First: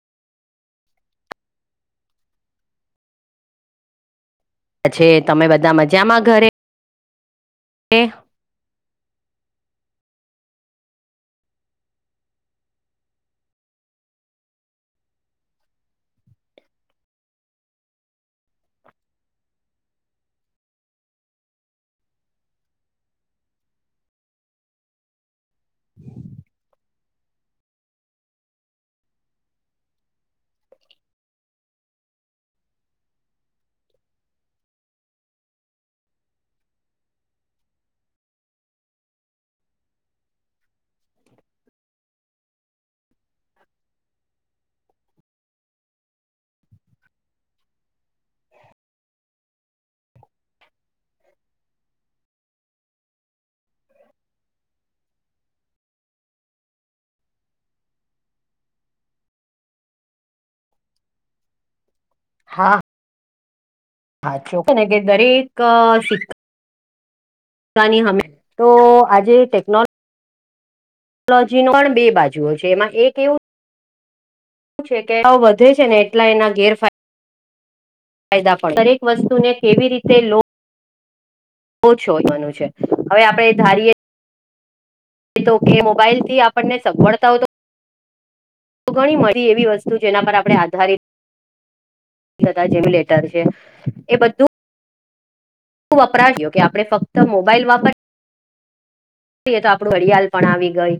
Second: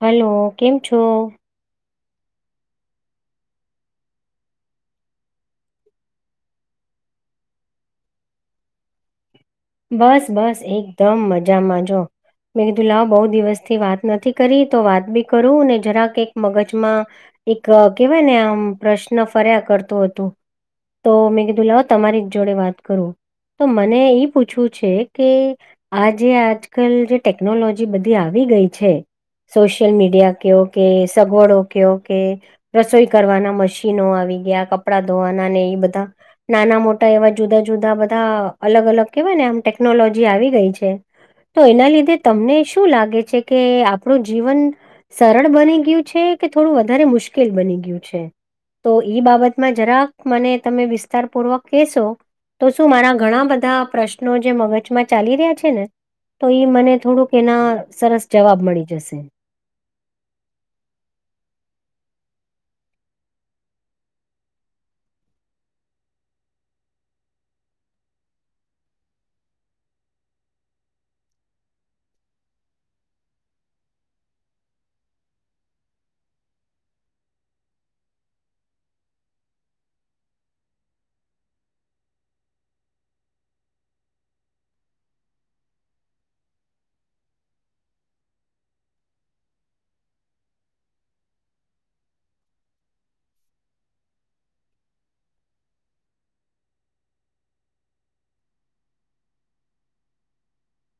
Hello, કેમ છો? પછે તમે બધા મજામાં ઘરે. એ બસ, બસ, એકદમ મજામાં જો. મે કીધું લાવ બહુ દિવસ થી વાત નથી કરી, તો વાત બી કરું ને જરાક એક મગજમાં એક કેહેવાય ને આમ પ્રશ્ન ફર્યા કરતો હતો. તો મેં કીધું લાવો તમારી જ જોડે વાત કરું તો મને ઈ. પૂછવું છે કે આ જે આજકાલ જે ટેકનોલોજી બધી આવી ગઈ છે. સોશિયલ મીડિયા ક કે સગવડો ક કે રસોઈ કરવાના મશીનો આવી ગયા કપડા ધોવાના ને એ બધા નાના મોટા એવા જુદા જુદા બધા અલગ અલગ કેવાય ને આમ ટેકનોલોજી આવી ગઈ છે. તો એના લીધે તમને શું લાગે છે કે આપણું જીવન સરળ બની ગયું છે કે થોડું વધારે મુશ્કેલ બની ગયું છે. તો ઈ બાબતમાં જરાક મને તમે વિસ્તાર પૂર્વક કહેશો તો શું મારા ઘણા બધા પ્રશ્નો જે મગજમાં ચાલી રહ્યા છે ને. તો ઈ મને થોડુંક એના સરસ જવાબ મળી જશે. હા હાોકને કે દરેક શિક્ હમે તો આજે ટેકનોલો લોજી ન પણ બે બાજુઓ છે એમાં એક એવું વધે છે ને એટલા એના ગેરફાયદા ફાયદા પણ દરેક વસ્તુને કેવી રીતે લો ઓછો એવાનું છે, હવે આપડે ધારીએે તો કે મોબાઈલ થી આપણને સભળતા હો તો ઘણી મળી એવી વસ્તુ જેના પર આપણે આધારિત જેમ લેટર છે એ બધું વપરાશ્યો કે આપણે ફક્ત મોબાઈલ વાપર તે આપડું હડિયાળ પણ આવી ગઈ.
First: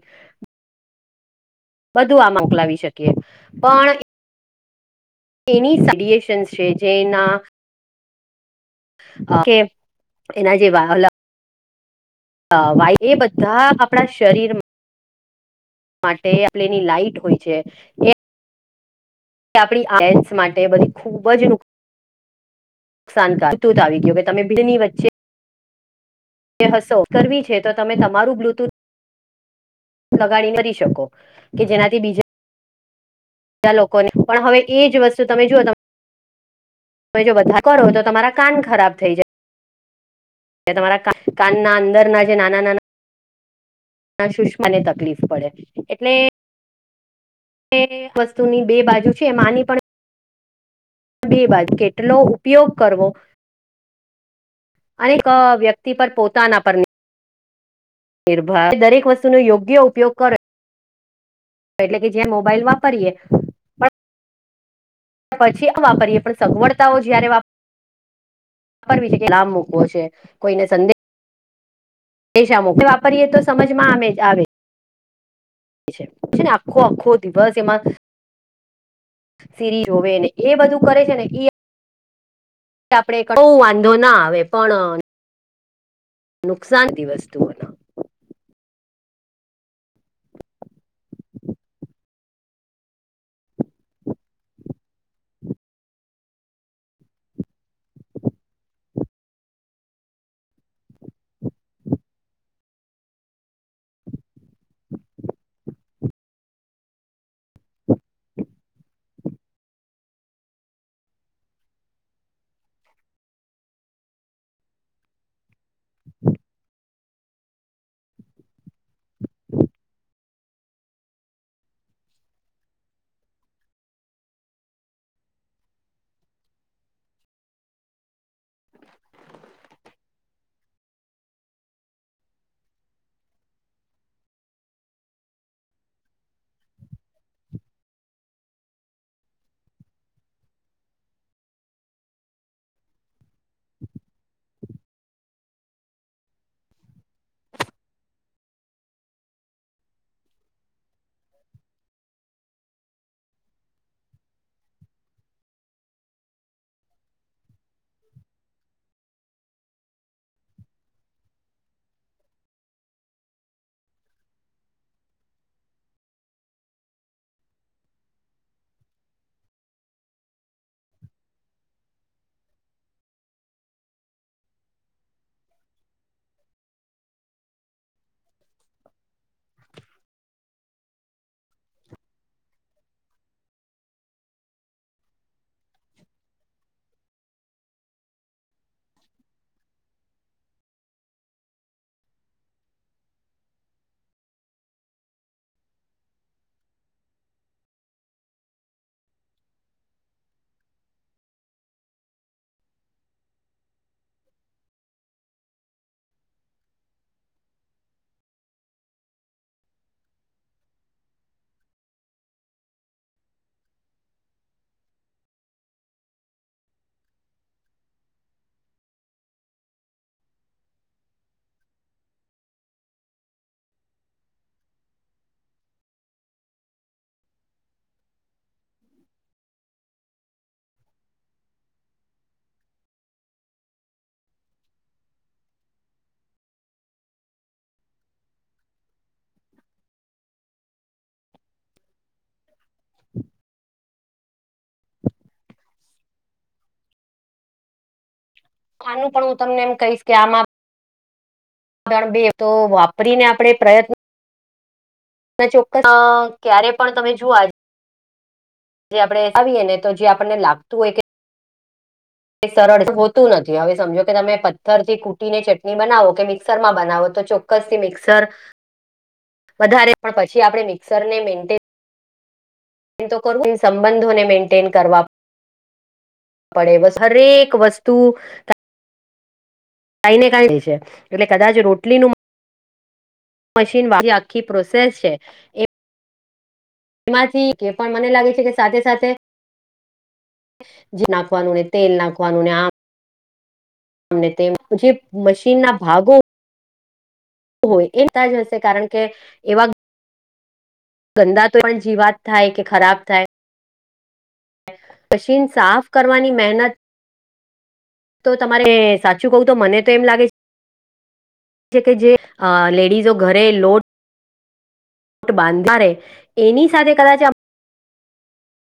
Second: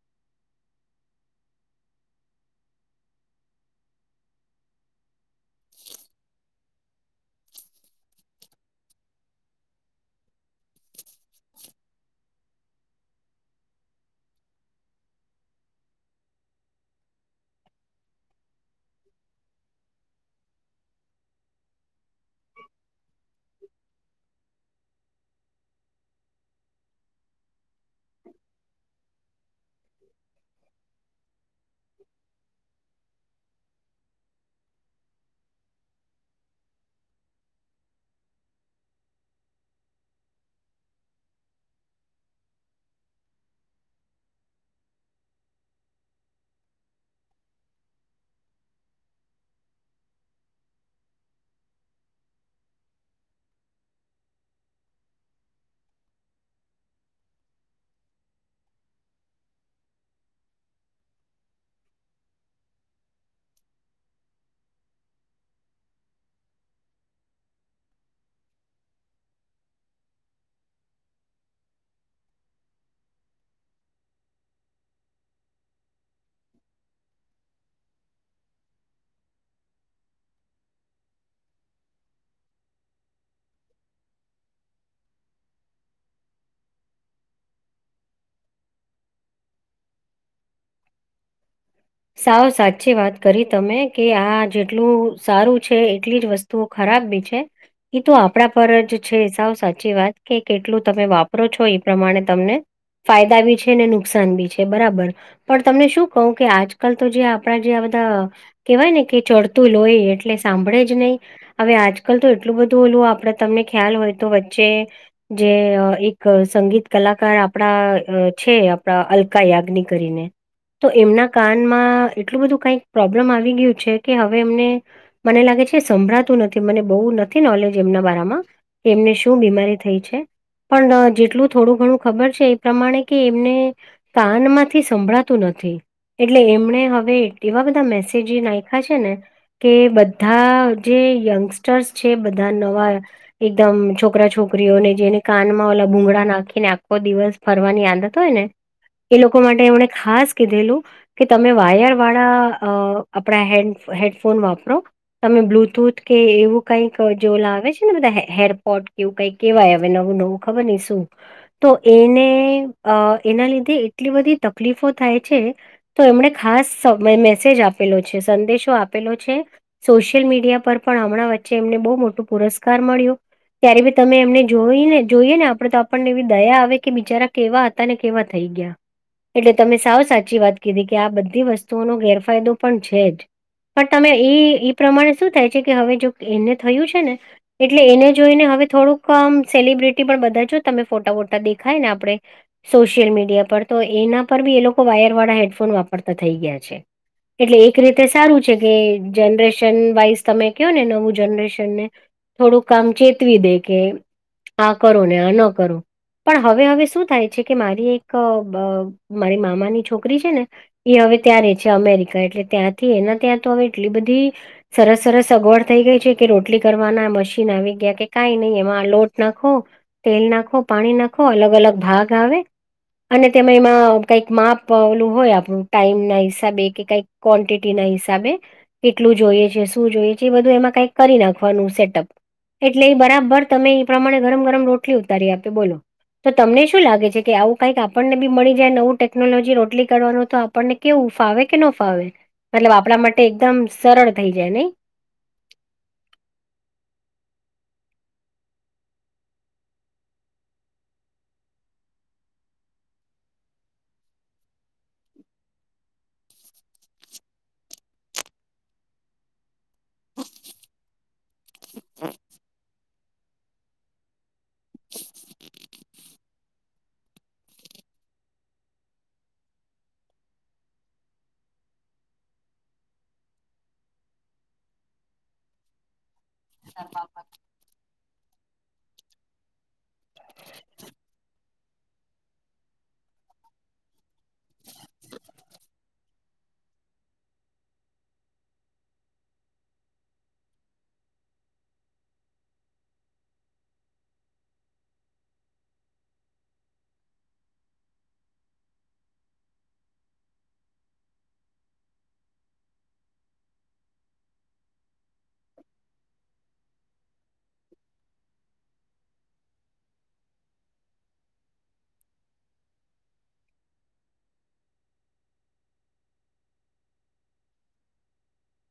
બધું આ મોકલાવી શકીએ પણ એની સએેશન્ છે જેના ઓકે એના જેવા હ વાય એ બધા આપણા શરીરમાં માટે આપ એની લાઈટ હોય છે. એ આપણી આયસ માટે બધી ખુબ જ નુક નુકાન ત તો આવી ગયો કે તમે ભીની વચ્ચે હસો કરવી છે, તો તમે તમારું બ્લુટુથ લગાડી નથી શકો કે જેનાથી બીજા લોકોને પણ હવે એજ વસ્તુ તમે જુઓ ત તમે જો બધા કરો તો તમારા કાન ખરાબ થઈ જાય. તમારા કાન ના અંદરના જે નાના નાના સુષ્માને તકલીફ પડે એટલે વસ્તુ ની બે બાજુ છે માની પણ એ બાજ કેટલો ઉપયોગ કરવો. અનેક વ્યક્તિ પર પોતાના પર નિર્ભ દરેક વસ્તુ નો યોગ્ય ઉપયોગ કરે. એટલે કે જે્યા મોબાઈલ વાપરીએ. પણ પછી આ વાપરીએ પણ સગવડતાઓ જયારે વાપ લાભ મૂકવો છે કોઈને સંદેશ. પ શામાં કે વાપરીએ તો સમજમાં આવે જ આવે. છે ને આખો આખો દિવસ એમાં સિરી હોવે ને એ બધું કરે છે ને એ આપણે બ વાંધો ના આવે પણ. નુકસાન થી વસ્તુ હોય. સાવ સાચી વાત કરી તમે કે આ જેટલું સારું છે એટલી જ વસ્તુ. તો ખરાબ બી છે. એ તો આપણા પર જ છે સાવ સાચી વાત કે કેટલું તમે વાપરો છો એ પ્રમાણે તમને ફાયદા બી છે અનેને નુકસાન બી છે બરાબર પણ તમને શું કહું કે આજ આલ તો જે આપણા જે આ બધા કેવાય ને કે ચડતું લોહી એટલે સાંભળે જ નહી. હવે આજકાલ તો એટલું બધું ઓલું આપડ તમને ખ્યાલ હોય તો વચ્ચે જે- એક સંગીત- કલાકાર આપણા છે આપણા અલકા યાજ્ની કરીને તો એમના કાનમાં એટલું બધું કઈક પ્રોબ્લેમ આવી ગયું છે કે હવે એમને મને લાગે છે સંભળાતું નથી મને બહુ નથી નોલેજ એમના બરામાં- એમને શું બીમારી થઈ છે. પણ જેટલું થોડું ઘણું ખબર છે એ પ્રમાણે કે એમને કાન માંથી સંભળાતું નથી- એટલે એમણે હવે એવા બધા મેસેજ નાખ્યા છે. ને- કે બધા જે યંગસ્ટર્સ છે બધા નવા- એકદમ છોકરા છોકરીઓને જેને કાનમાં ઓલા ભૂગળા નાખીને આખો દિવસ- ફરવાની આદત હોય ને એ લોકો માટે એમણે ખાસ કીધેલું કે તમે વાયર વાળા અ આપણા હે હેડફોન વાપરો તમે બ્લુટૂથ કે એવું કઈક જો લાવે છે ને બધા હેરપોટ કેવું કઈક- કેવાય હવે નવું નવું ખબર નહી શું તો એને અ એના લીધે એટલી બધી તકલીફો થાય છે. તો એમણે ખાસ મેસેજ આપેલો છે સંદેશો આપેલો છે. સોશિયલ મીડિયા પર પણ હમણાં વચ્ચે એમને બહુ મોટો પુરસ્કાર મળ્યો- ત્યારે બી તમે એમને જોઈ ને જોઈએ ને આપડે તો આપણને એી દયા આવે કે બિચારા કેવા હતા- ને કેવા થઈ ગયા એટલે તમે સાવ સાચી વાત- કીધ કે આ બધી વસ્તુઓનો ગેરફાયદો પણ છે. જ પણ તમે એ એ પ્રમાણે શું થાય છે કે હવે જો એને થયું છે ને એટલે એને જોઈને હવે થોડુંકમ સેલિબ્રિટી પણ બધા જો તમે ફોટા બોટા દેખાય ને આપડણે- સોશિયલ મીડિયા પર તો એના પર બી એ લોકો વાયર વાળા હેડફોન વાપરતા થઈ ગયા છે. એટલે એક રીતે સારું છે કે જનરેશન વાઈઝ તમે કહયો ને નવું જનરેશન ને- થોડુંક કામ ચેતવી દે કે આ કરો ને આ ન કરો- પણ હવે હવે શું થાય છે કે મારી એક મારી મામાની છોકરી છે. ને- એ હવે ત્યાં રહે છે અમેરિકા એટલે ત્યાંથી એના ત્યાં તો હવે એટલી બધી- સરસ સરસ અગવડ થઈ ગઈ છે કે રોટલી કરવાના મશીન આવી ગયા કે કઈ નહી એમાં લોટ નાખો તેલ નાખો પાણી નાખો અલગ અલગ ભાગ આવે- અને તેમે એમાં કઈક માપલું હોય આપ- ટાઈમ ના હિસાબે કે કઈ ક્વોન્ટિટી ના હિસાબે- કેટલું જોઈએ છે શું જોઈએ છે એ બધું એમાં કઈક કરી નાખવાનું સેટઅપ- એટલે એ બરાબર તમે એ પ્રમાણે ગરમ ગરમ રોટલી ઉતારી આપે બોલો- તો તમને શું લાગે છે કે આવું કઈક આપણને બી મળી જાય નવું ટેકનોલોજી રોટલી કરવાનું- તો આપણને કેવું ફાવે કે ન ફાવે મતલબ આપણા માટે એકદમ સરળ થઈ જાય નહી- આનું પણ હું તમને એમ કહીશ કે આમાં- બે તો વાપરીને આપણે પ્રયત્ન- ના ચોક્કસ ક્યારે પણ તમે જુઓ આજે- જે આપણેે આવીએ ને તો જે આપણને લાગતું હોય- અ [unintelligible] સરળ હોતું નથી હવે સમજો કે તમે પથ્થર થી કૂટીને ચટણી બનાવો કે મિક્સરમાં બનાવો તો ચોખખ- કસી મિક્સર- [inaudible] વધારે પણ પછી આપડે મિક્સર ને મેન્ટેન- તો સંબંધોને મેન્ટેન કરવા- પડે બસ હરેક વસ્તુ- ને ક છે એટલે કદાચ રોટલીનું મશીન વા આખી પ્રોસેસ છે એ એમાંથી કે પણ મને લાગે છે કે સાથે સાથે જે નાખવાનું ને તેલ નાખવાનું ને આમ તમને તેમ જે મશીન ના ભાગો હોય એ તજ હશે કારણ કે એવા ગંદા તો પણ જીવાત થાય કે ખરાબ થાય મશીન સાફ કરવાની મહેનત તો તમારે સાચું કવું તો મને તો એમ લાગે કે જે લેડીઝો ઘરે લોટ બાંધ એની સાથે કદાચ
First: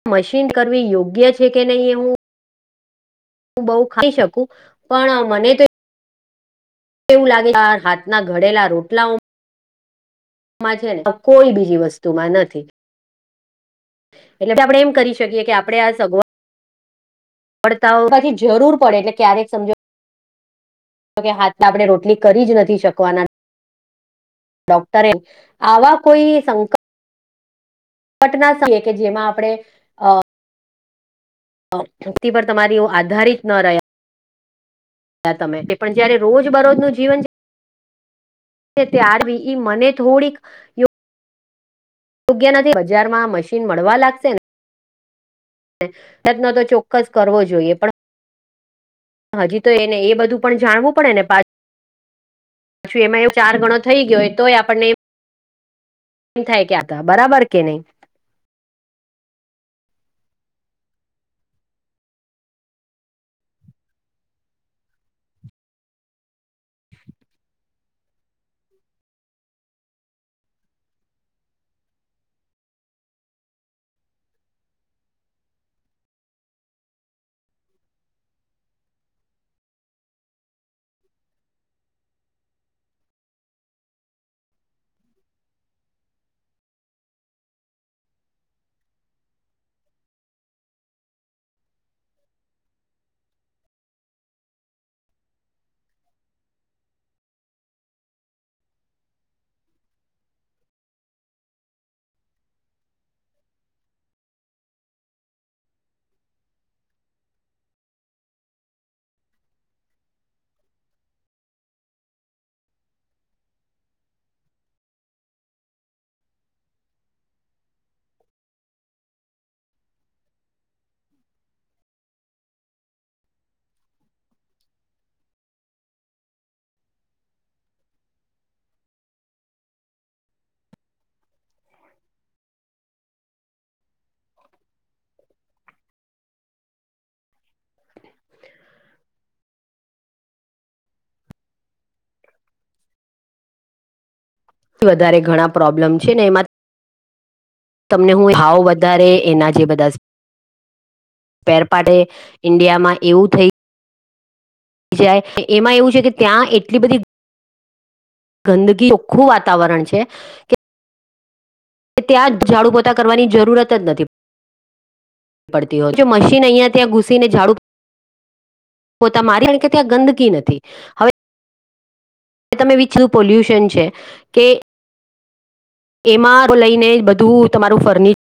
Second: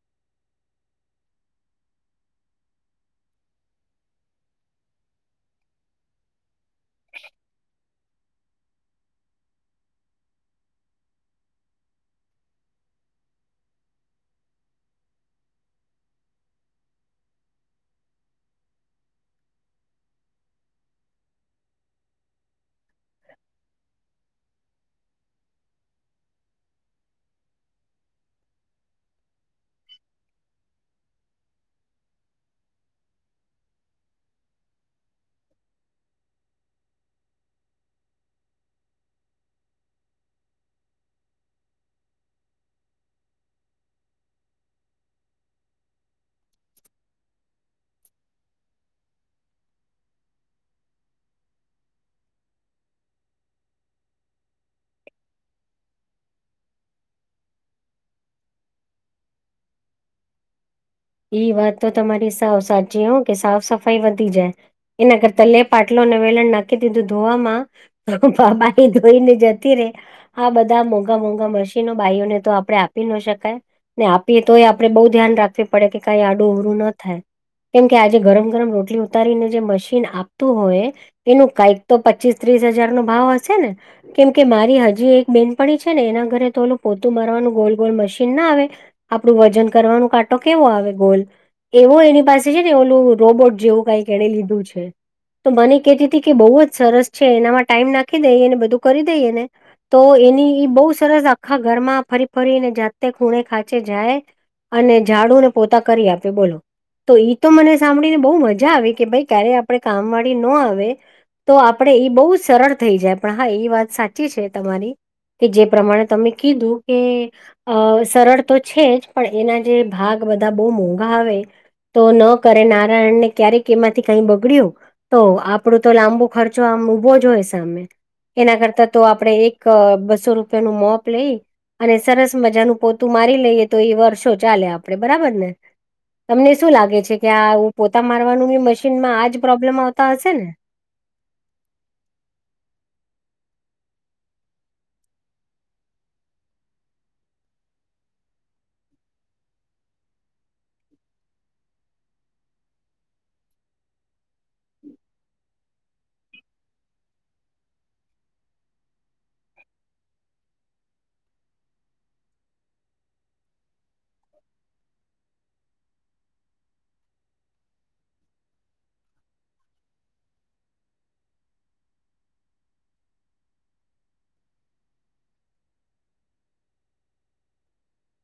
મશીન કરવી યોગ્ય છે કે નહીિ એ હું. હું બઉ ખાઈ શકું પણ મને તો એવું લાગે આ હાથના ઘડેલા રોટલા માં છે ને કોઈ બીજી વસ્તુમાં નથી એટલે આપણે એમ કરી શકીએ કે આપડે આ સગવા પડતા પછી જરૂર પડે એટલે ક્યારેક સમજો તો કે હાથમાં આપણે રોટલી કરી જ નથી શકવાના ડોક્ટરે આવા કોઈ સંક ઘટના સય કે જેમાં આપણે અ મુક્તિ પર તમારી એવું આધારિત ન રહ્યા તમે એ પણ જય રોજ બરોજ નું જીવન તારવી ઈ મને થોડીક યોગ્ય નથી બજાર માં મશીન મળવા લાગશે પ્રયત્ન તો ચોક્કસ કરવો જોઈએ પણ હાજી તો એને એ બધું પણ જાણવું પડે ને પછી એમાં એવ ચાર ગણો થઈ ગયોય તોય આપણને એમ થાય કે્યા હતા બરાબર કે નહી એઈ વાત તો તમારી સા સાચી હો કે સાફ સફાઈ વધી જાય એના કરતા લે પાટલોને વેલણ નાખી દીધું ધોવામાં તો પામાા એ ધોઈને જતી રે આ બધા મોંઘા મોંઘા મશીનો બાાઈઓને તો આપડે આપી ન શકાય ને આપીએ તો એ આપડે બહુ ધ્યાન રાખવી પડે કે કઈ આડું ઉરું ન થાય કેમ કે આજે ગરમ ગરમ રોટલી ઉતારીને જે મશીન આપતું હોય એનું કંઈક તો પચીસ ત્રીસ હજાર નો ભાવ હશે ને કેમ કે મારી હજી એક બેનપડી છે ને એના ઘરે તો ઓલું પોતું મારવાનું ગોલ ગોલ મશીન ના આવે આપડું વજન કરવાનું કા કેવો આવે ગોલ એવો એની પાસે છે ને ઓલું રોબોટ જેવું કઈક એને લીધું છે. તો મને કેતી હતીી કે બહુ જ સરસ છે એનામાં ટાઈમ નાખી દઈએ ને બધું કરી દઈએ ને તો એની ઈ બહુ સરસ આખા ઘરમાં ફરી ફરીને જાતે ખૂણે ખાંચે જાય અને ઝાડુ ને પોતા કરી આપે બોલો તો ઈ તો મને સાંભળીને બહુ મજા આવે કે ભાઈ ક્યારે આપણે કામ વાળી ન આવે તો આપણે એ બહુ સરળ થઈ જાય પણ હા એ વાત સાચી છે તમારી કે જે પ્રમાણે તમે કીધું કે અ સરળ તો છે જ પણ એના જે ભાગ બધા બહુ મોંઘા આવે તો ન કરે નારાયણને ક્યારેક એમાંથી કઈ બગડ્યું તો આપડું તો લાંબુ ખર્ચો આમ ઉઊભો જ હોય સામે એના કરતાં તો આપડે એક બસો રૂપિયા નું મોપ લઈ અને સરસ મજાનું પોતું મારી લઈએ તો એ વર્ષો ચાલે. આપણેે બરાબર ને. તમને શું લાગે છે કે આું પોતા મારવાનું મશીનમાં આજ પ્રોબ્લેમ આવતા હશે ને વધારે ઘણા પ્રોબ્લેમ છે ને એમાં તમને હું હાવ વધારે એના જે બધા પેરપાટેે ઈન્ડિયા માં એવું થઈ જાય એમાં એવું છે કે ત્યાં એટલી બધી ગંદકી ઓખું વાતાવરણ છે કે કે ત્યાં ઝાડુ પોતા કરવાની જરૂરત જ નથી. પડતી હોય. જો મશન અિયાં ત્યાં ઘુસી ને ઝડ પોતા મારી એણ કે ત્યાં ગંદકી નથી. હવે તમે વિું પોલ્યુશન છે કે એમાં લઈ ને બધું તમારું ફર્નિચર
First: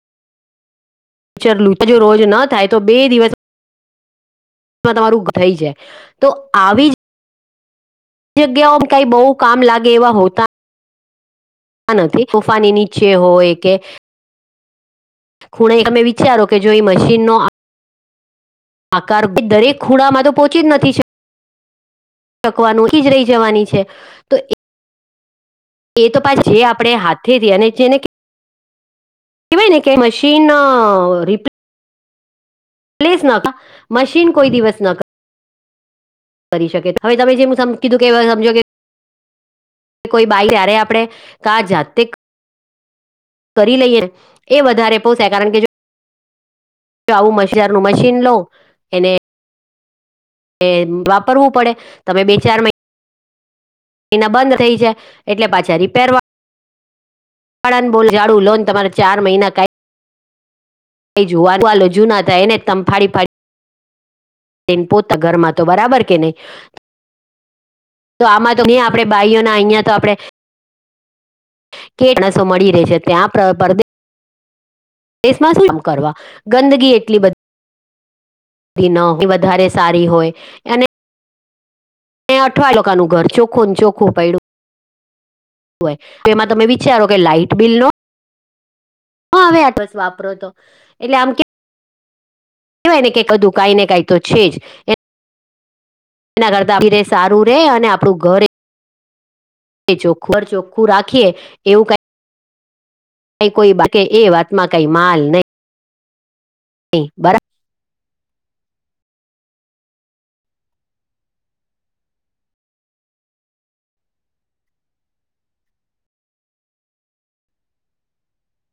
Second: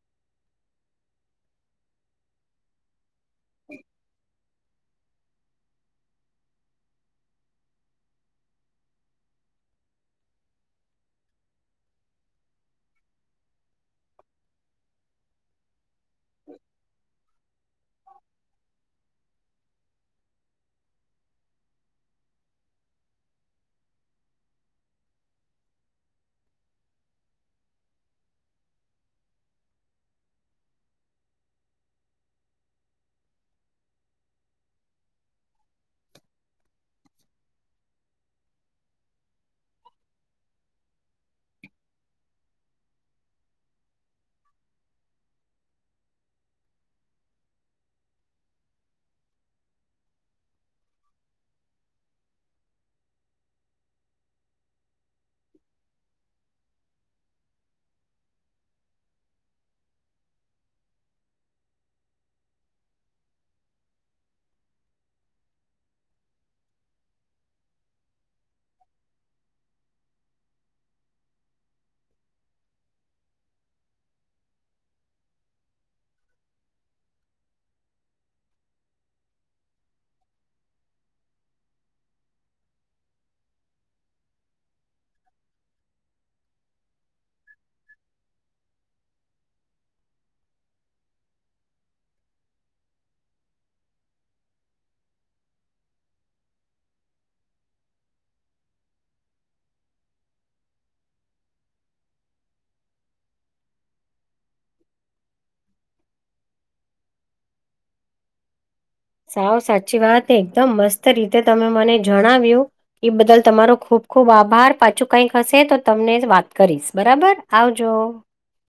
વિચરલું જો રોજ ન થાય તો બે દિવસ તમારું થઈ જાય. તો આવી જ જગ્યાઓમાં કઈ બહુ કામ લાગે એવા હોતા નથી. તોફાની નીચે હોય કે ખૂણે એ તમે વિચારો કે જો એ મશીનનો આકાર દરેક ખૂડામાં તો પોહોંચી જ નથી શ શકવાનું જ રહી જવાની છે તો. એ તો પા જે આપડે હાથેથી અને જેને કવાય ને કે મશીન રિપ્ પ્લેસ ન મશીન કોઈ દિવસ ન કરી શકે હવે તમે જે હ કીધું કે સમજો કે કોઈ બાઈ ત્યારે આપડે તો આ જાતે કરી લઈએને એ વધારે પોષાય. કારણ કે જો જો આવું મ્ીર નું મશીન લો એને એ વાપરવું પડે. તમે બે ચાર મહિ ને બંધ થઇ છે એટલે પાછા રિપેરળ બોલ જાડું લોન તમારે ચાર મહિના કા લ જુ ના હતા એને તમફાળડી પાડી ને પોતા ઘરમાં તો બરાબર કે નહી. તો આમાં તો નહી આપે ભાઈઓ ના અહિયાં તો આપડે કે માણસો મળી રહી છે. ત્યાં માં શું કરવા ગંદગી એટલી બધી ન વધારે સારી હોય એ એ અઠવાડિયા લોકોનું ઘર ચોખ્ખું ન ચોખ્ખું પડ્યું. હોય તો એમાં તમે વિચારો કે લાઈટબિલનો હ હવે, આટલો જ વાપરો હતો. એટલે આમ- કહેવાય ને કે કું કાઈ ને કઈ તો છે જ. એના કરતા આપ રે સારું રે અને આપણુ ઘરે ચોખ્ખું પર ચોખ્ખું રાખીએ એવું કઈ ક કોઈ બા એ વાતમાં કઈ માલ નહી. બરાબર. સાવ સાચી વાત. એકદમ મસ્ત રીતે તમે મને જણાવ્યું. એ બદલ તમારો ખુબ ખુબ આભાર. પાછું કઈક હશે, તો તમને વાત કરીશ બરાબર. આવજો.